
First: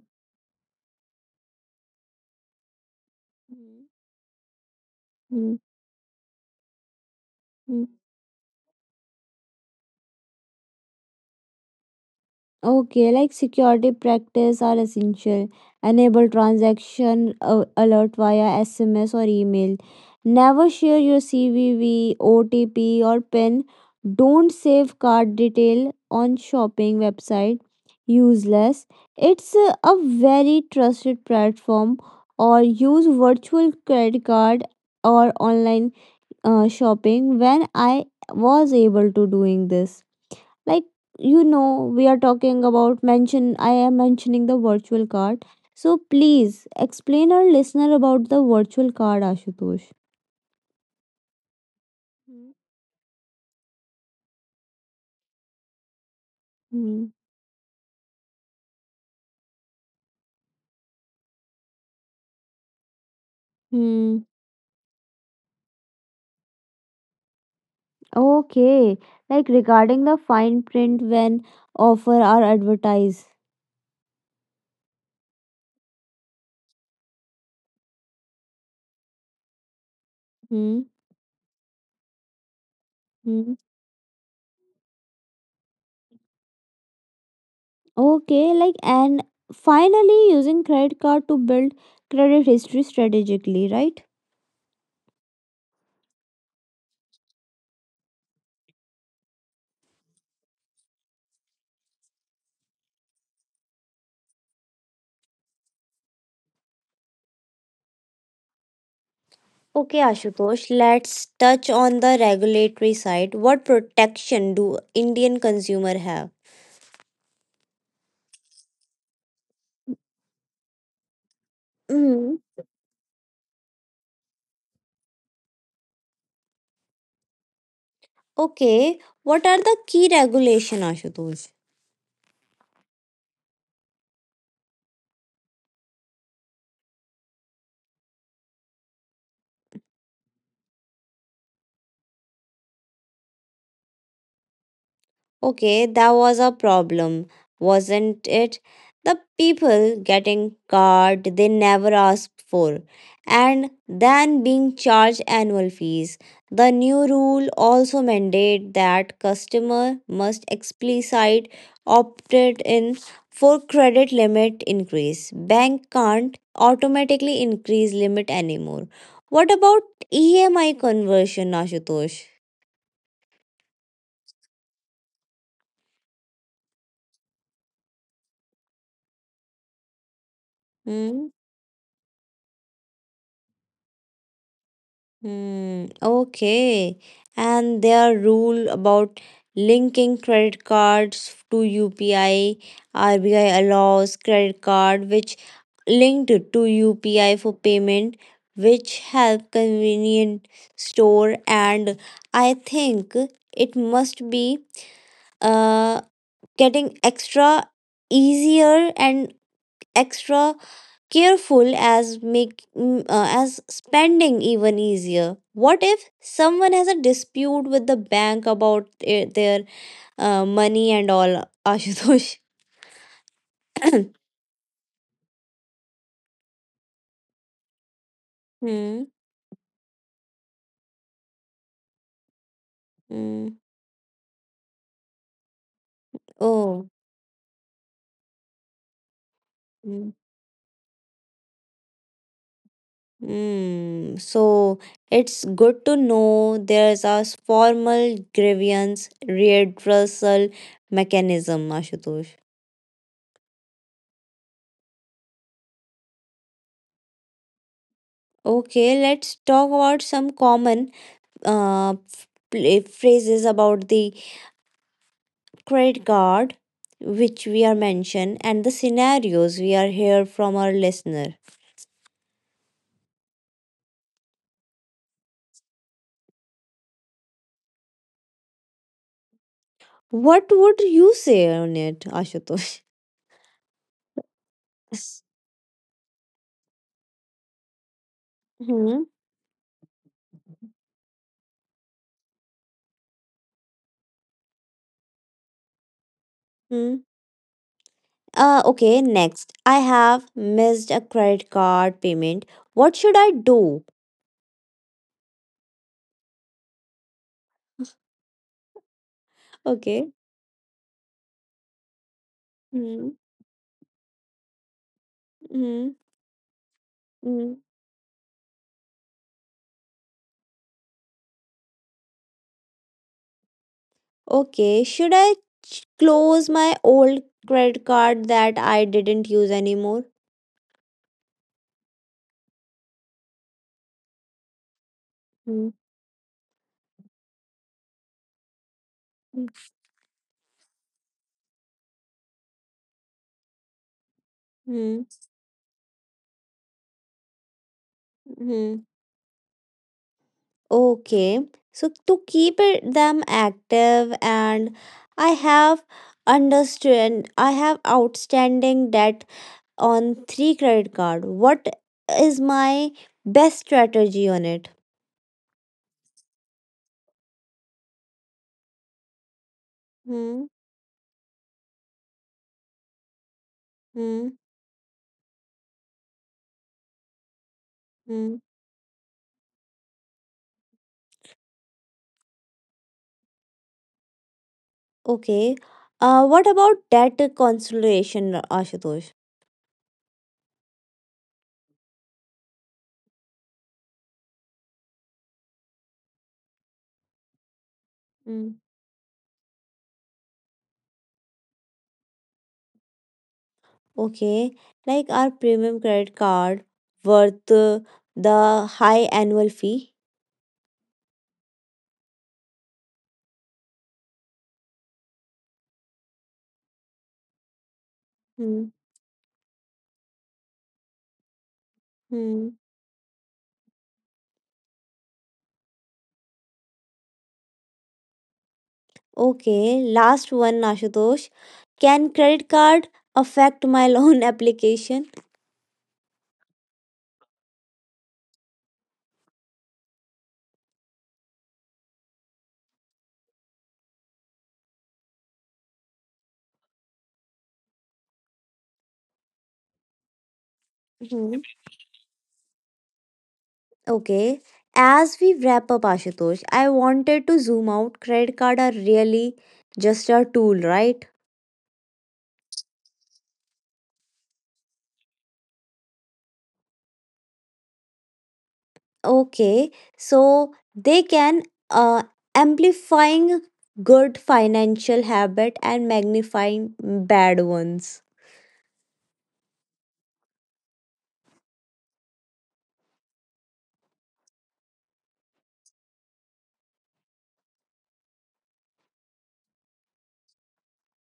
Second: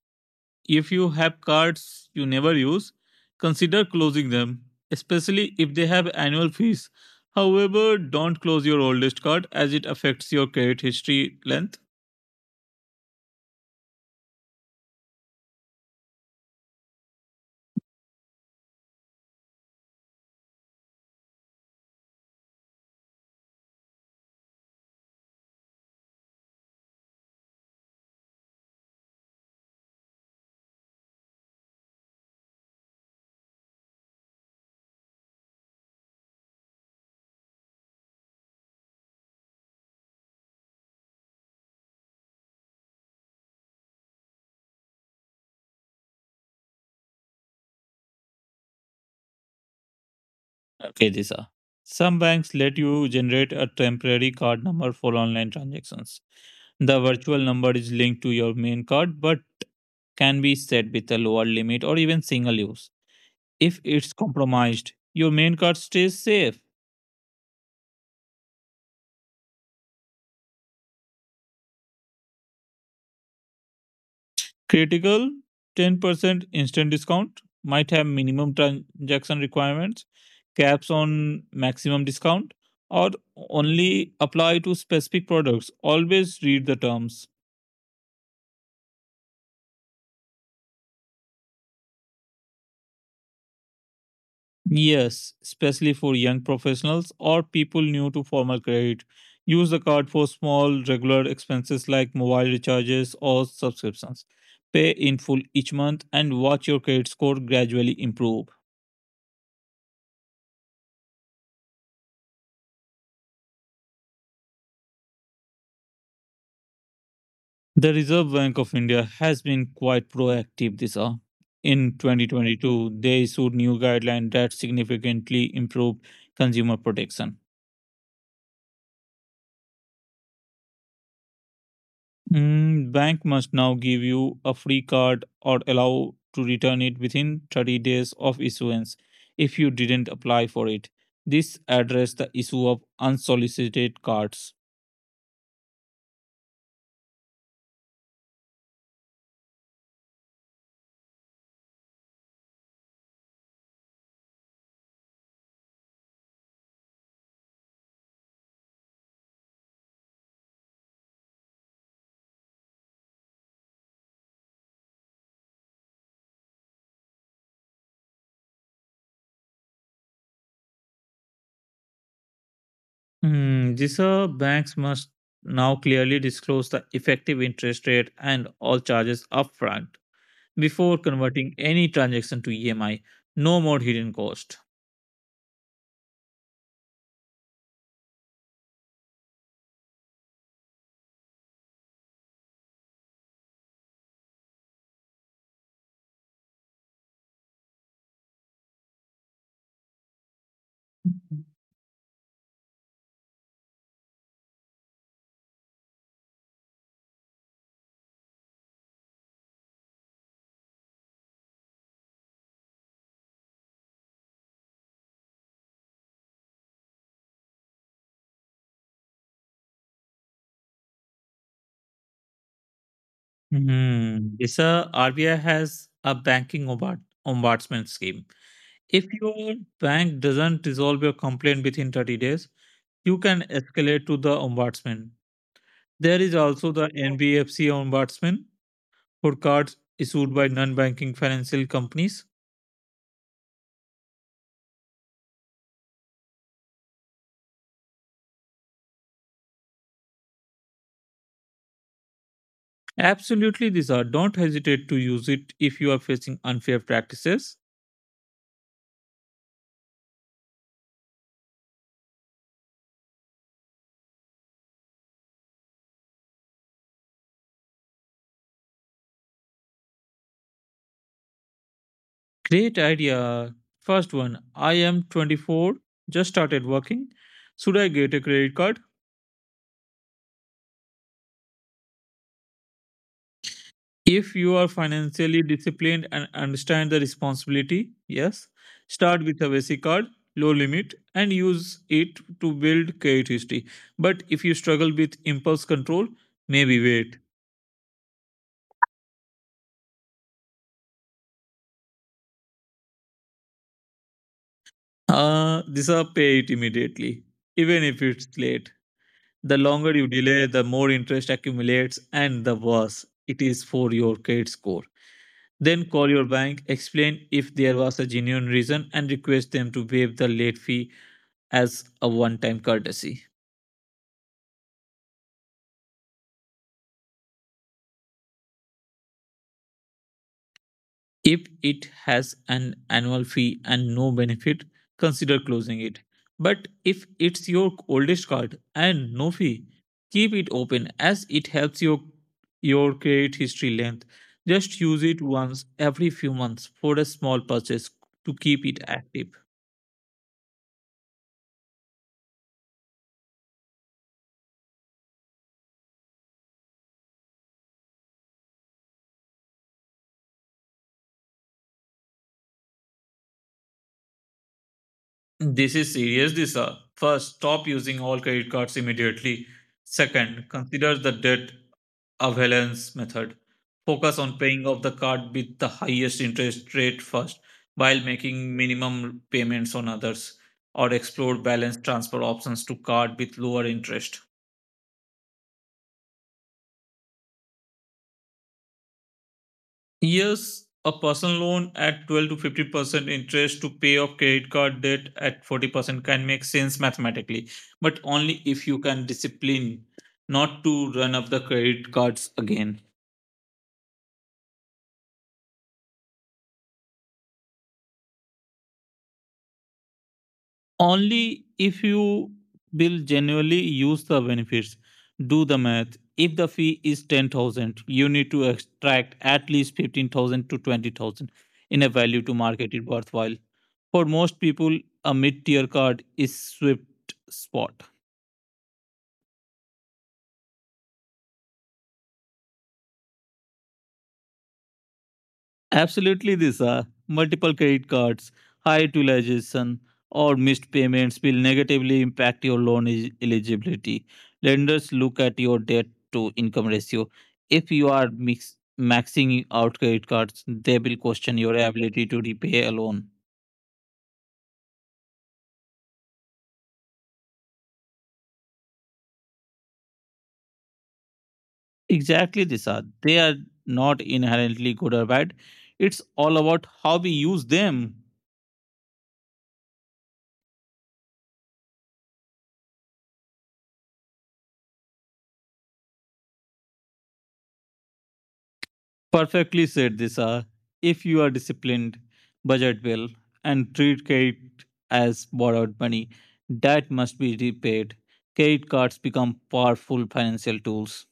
[SPEAKER 2] If you have cards you never use, consider closing them, especially
[SPEAKER 1] Hmm.
[SPEAKER 2] if they have annual fees. However, don't close your oldest card as it affects your credit history length.
[SPEAKER 1] Okay, like security practice are essential. Enable transaction uh, alert via S M S or email. Never share your CVV, O T P or PIN. Don't save card detail on shopping website. Useless. It's a, a very trusted platform or use virtual credit card or online uh, shopping when I was able to doing this. Like you know we are talking about mention I am mentioning the virtual card, so please explain our listener about the virtual card, Ashutosh.
[SPEAKER 2] Okay, Disha. Some banks let you generate a temporary card number for online transactions. The
[SPEAKER 1] Hmm.
[SPEAKER 2] virtual number is linked to your main card but can be set with a lower limit or even single use. If it's
[SPEAKER 1] Hmm.
[SPEAKER 2] compromised, your main card stays safe.
[SPEAKER 1] Okay. Like regarding the fine print when offer or advertise.
[SPEAKER 2] Critical ten percent instant discount might have minimum transaction requirements, caps
[SPEAKER 1] Hmm.
[SPEAKER 2] on maximum discount, or
[SPEAKER 1] Hmm.
[SPEAKER 2] only apply to specific products. Always read the terms.
[SPEAKER 1] Okay. Like and finally using credit card to build credit history strategically, right?
[SPEAKER 2] Yes, especially for young professionals or people new to formal credit. Use the card for small, regular expenses like mobile recharges or subscriptions. Pay in full each month and watch your credit score gradually improve.
[SPEAKER 1] Okay, Ashutosh, let's touch on the regulatory side. What protection do Indian consumer have?
[SPEAKER 2] The Reserve Bank of India has been quite proactive this year. In
[SPEAKER 1] Hmm.
[SPEAKER 2] twenty twenty-two, they issued new guidelines that significantly improved consumer protection.
[SPEAKER 1] Okay, what are the key regulation, Ashutosh?
[SPEAKER 2] Mm, bank must now give you a free card or allow to return it within thirty days of issuance if you didn't apply for it. This addressed the issue of unsolicited cards.
[SPEAKER 1] Okay, that was a problem, wasn't it? The people getting card they never asked for, and then being charged annual fees. The new rule also mandate that customer must explicit opted in for credit limit increase. Bank can't automatically increase limit anymore. What about E M I conversion, Ashutosh?
[SPEAKER 2] Hmm, these are banks must now clearly disclose the effective interest rate and all charges upfront before
[SPEAKER 1] Hmm?
[SPEAKER 2] converting any transaction to E M I. No more hidden cost.
[SPEAKER 1] Hmm, okay. And their rule about linking credit cards to U P I, R B I allows credit card which linked to U P I for payment, which help convenient store and I think it must be uh getting extra easier and extra careful as make mm, uh, as spending even easier. What if someone has a dispute with the bank about their, their uh, money and all? Ashutosh.
[SPEAKER 2] Hmm. This uh, R B I has a banking ombud- ombudsman scheme. If
[SPEAKER 1] Hmm.
[SPEAKER 2] your bank doesn't resolve your complaint within thirty days, you can
[SPEAKER 1] Hmm.
[SPEAKER 2] escalate to the ombudsman. There is also the
[SPEAKER 1] Oh.
[SPEAKER 2] N B F C ombudsman for cards
[SPEAKER 1] Hmm.
[SPEAKER 2] issued by non banking financial companies.
[SPEAKER 1] Hmm. So it's good to know there's a formal grievance redressal mechanism, Ashutosh.
[SPEAKER 2] Absolutely, these are. Don't hesitate to use it if you are facing unfair practices.
[SPEAKER 1] Okay, let's talk about some common uh, pla- phrases about the credit card, which we are mentioned, and the scenarios we are here from our listener.
[SPEAKER 2] Great idea. First one, I am twenty-four, just started working. Should I get a credit card?
[SPEAKER 1] What would you say on it, Ashutosh?
[SPEAKER 2] If you are financially disciplined and understand the responsibility, yes,
[SPEAKER 1] Hmm.
[SPEAKER 2] start with a basic card, low limit, and use it to build credit history. But if you struggle with impulse control, maybe
[SPEAKER 1] Hmm.
[SPEAKER 2] wait.
[SPEAKER 1] Uh, okay, next. I have missed a credit card payment. What should I do?
[SPEAKER 2] Uh, these are pay it immediately, even if it's late. The longer you
[SPEAKER 1] Okay.
[SPEAKER 2] delay, the more interest accumulates, and the worse
[SPEAKER 1] Hmm.
[SPEAKER 2] it is for your credit score. Then
[SPEAKER 1] Hmm.
[SPEAKER 2] call your bank, explain if
[SPEAKER 1] Hmm.
[SPEAKER 2] there was a genuine reason, and request them to waive the late fee as a one time courtesy.
[SPEAKER 1] Okay, should I ch- close my old credit card that I didn't use anymore?
[SPEAKER 2] If it has an annual fee and no benefit, consider
[SPEAKER 1] Hmm.
[SPEAKER 2] closing it. But if it's your oldest card and no fee, keep it open as it helps your your credit history length. Just use
[SPEAKER 1] Hmm.
[SPEAKER 2] it once every few months for a small purchase to keep it
[SPEAKER 1] Hmm.
[SPEAKER 2] active.
[SPEAKER 1] Okay, so to keep it, them active, and I have understand I have outstanding debt on three credit card. What is my best strategy on it?
[SPEAKER 2] This is serious, Disha. First, stop using all credit cards immediately. Second,
[SPEAKER 1] Hmm.
[SPEAKER 2] consider the debt avalanche method. Focus on
[SPEAKER 1] Hmm.
[SPEAKER 2] paying off the card with the highest interest rate first while
[SPEAKER 1] Hmm.
[SPEAKER 2] making minimum payments on others, or explore balance transfer options to card with lower interest.
[SPEAKER 1] Okay. Uh, what about debt consolidation, Ashutosh?
[SPEAKER 2] Yes, a personal loan at twelve to fifty percent interest to pay off credit card debt at forty percent can make sense mathematically, but only
[SPEAKER 1] Hmm.
[SPEAKER 2] if you can discipline not to run up the credit cards again.
[SPEAKER 1] Okay, like our premium credit card worth uh, the high annual fee.
[SPEAKER 2] Only if you will genuinely use the benefits. Do the math. If the fee is ten thousand, you need to
[SPEAKER 1] Hmm.
[SPEAKER 2] extract at least fifteen thousand to twenty thousand in a value to
[SPEAKER 1] Hmm.
[SPEAKER 2] market it worthwhile. For most people, a mid tier card is sweet spot.
[SPEAKER 1] Okay, last one, Ashutosh. Can credit card affect my loan application?
[SPEAKER 2] Absolutely, Disha. Multiple credit cards, high utilization, or missed payments will negatively impact your loan e- eligibility. Lenders look at your debt to income ratio. If you are mix- maxing out credit cards, they will question
[SPEAKER 1] Mhm.
[SPEAKER 2] your ability to repay a loan.
[SPEAKER 1] Okay. As we wrap up, Ashutosh, I wanted to zoom out. Credit card are really just a tool, right?
[SPEAKER 2] Exactly, Disha. They are not inherently good or bad. It's all about how we use them.
[SPEAKER 1] Okay, so they can uh, amplifying good financial habit and magnifying bad ones.
[SPEAKER 2] Perfectly said, Disha. If you are disciplined, budget well, and treat credit as borrowed money that must be repaid, credit cards become powerful financial tools.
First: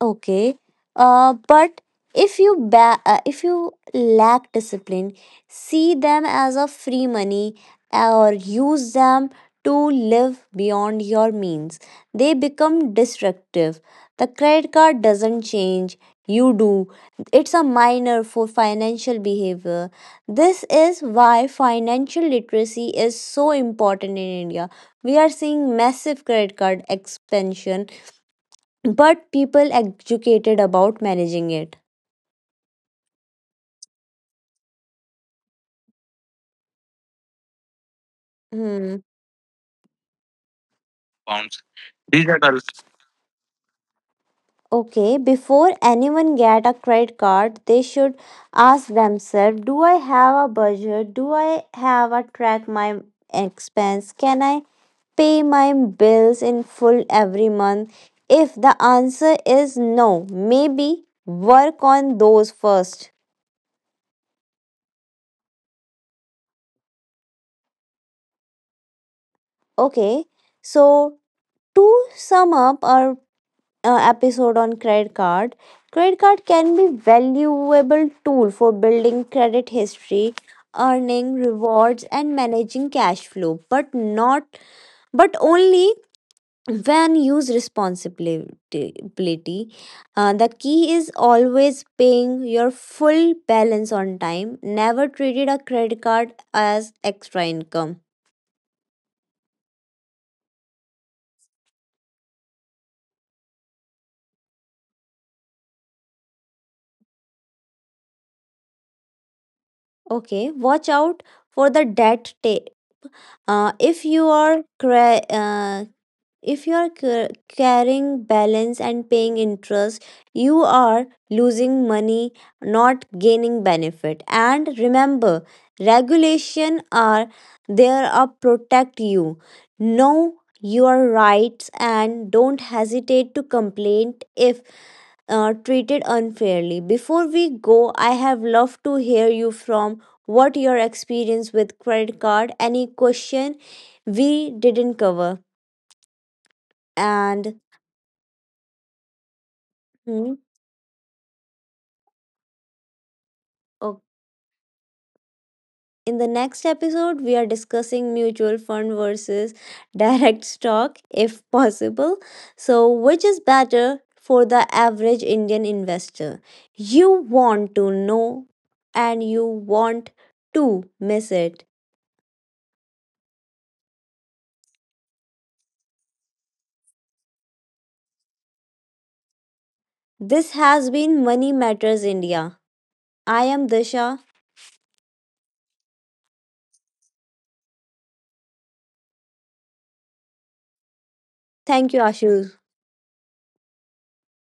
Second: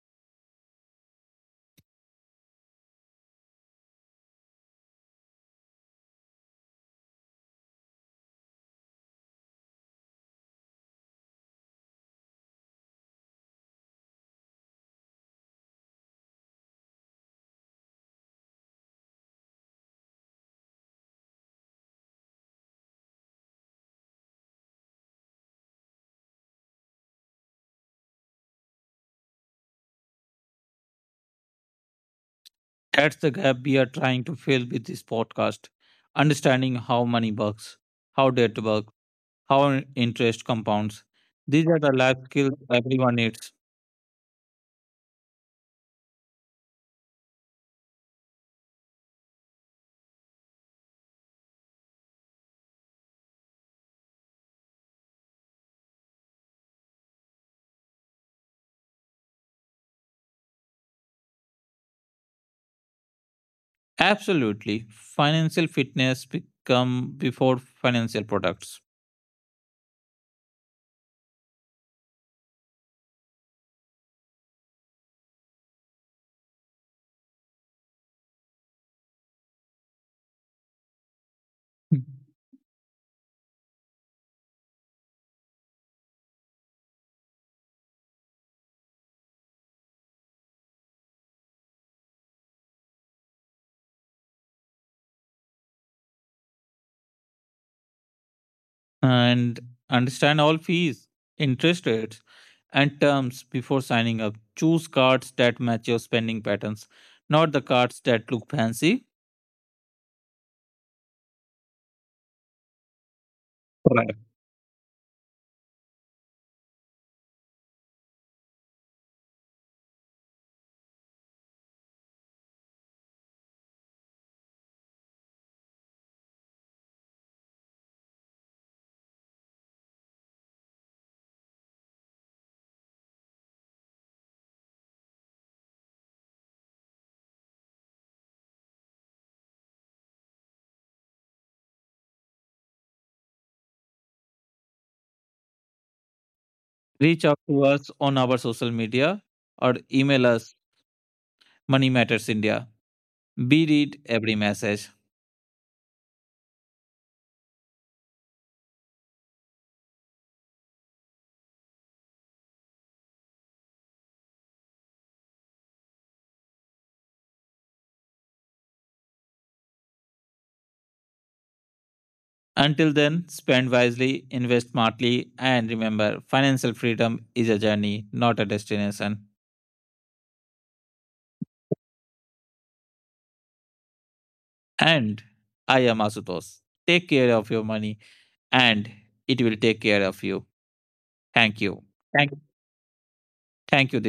[SPEAKER 1] Okay. Uh, but if you ba- uh, if you lack discipline, see them as a free money or use them to live beyond your means. They become destructive. The credit card doesn't change, you do. It's a minor for financial behavior. This is why financial literacy is so important in India. We are seeing massive credit card expansion but people educated about managing it.
[SPEAKER 2] That's the gap we are trying to fill with this podcast. Understanding how money works, how debt works,
[SPEAKER 1] Hmm.
[SPEAKER 2] how interest compounds. These are the life skills everyone needs.
[SPEAKER 1] Okay, before anyone get a credit card they should ask themselves, do I have a budget, do I have a track my expense, can I pay my bills in full every month? If the answer is no, maybe work on those first.
[SPEAKER 2] Absolutely. Financial fitness become before financial products.
[SPEAKER 1] Okay, so to sum up our uh, episode on credit card, credit card can be valuable tool for building credit history, earning rewards and managing cash flow, but not but only when used responsibility. Uh, the key is always paying your full balance on time, never treated a credit card as extra income.
[SPEAKER 2] And understand all fees, interest rates, and terms before signing up. Choose cards that match your spending patterns, not the cards that look fancy.
[SPEAKER 1] Okay, watch out for the debt ta- uh, if
[SPEAKER 2] Correct.
[SPEAKER 1] you are cre- uh, if you are ca- carrying balance and paying interest, you are losing money, not gaining benefit. And remember, regulation are there to protect you, know your rights and don't hesitate to complain if uh, treated unfairly. Before we go, I have loved to hear you from what your experience with credit card, any question we didn't cover.
[SPEAKER 2] Reach out
[SPEAKER 1] And
[SPEAKER 2] to us on our social media or email
[SPEAKER 1] hmm.
[SPEAKER 2] us Money Matters India. We read
[SPEAKER 1] Oh,
[SPEAKER 2] every message.
[SPEAKER 1] in the next episode, we are discussing mutual fund versus direct stock, if possible. So, which is better for the average Indian investor? You want to know and you want to miss it.
[SPEAKER 2] Until then, spend wisely, invest smartly, and remember financial freedom is a journey, not a destination.
[SPEAKER 1] This has been Money Matters India. I am Disha.
[SPEAKER 2] And I am Asutosh. Take care of your money and it will take care of you. Thank you.
[SPEAKER 1] Thank you,
[SPEAKER 2] Thank,
[SPEAKER 1] Ashu.
[SPEAKER 2] Thank you.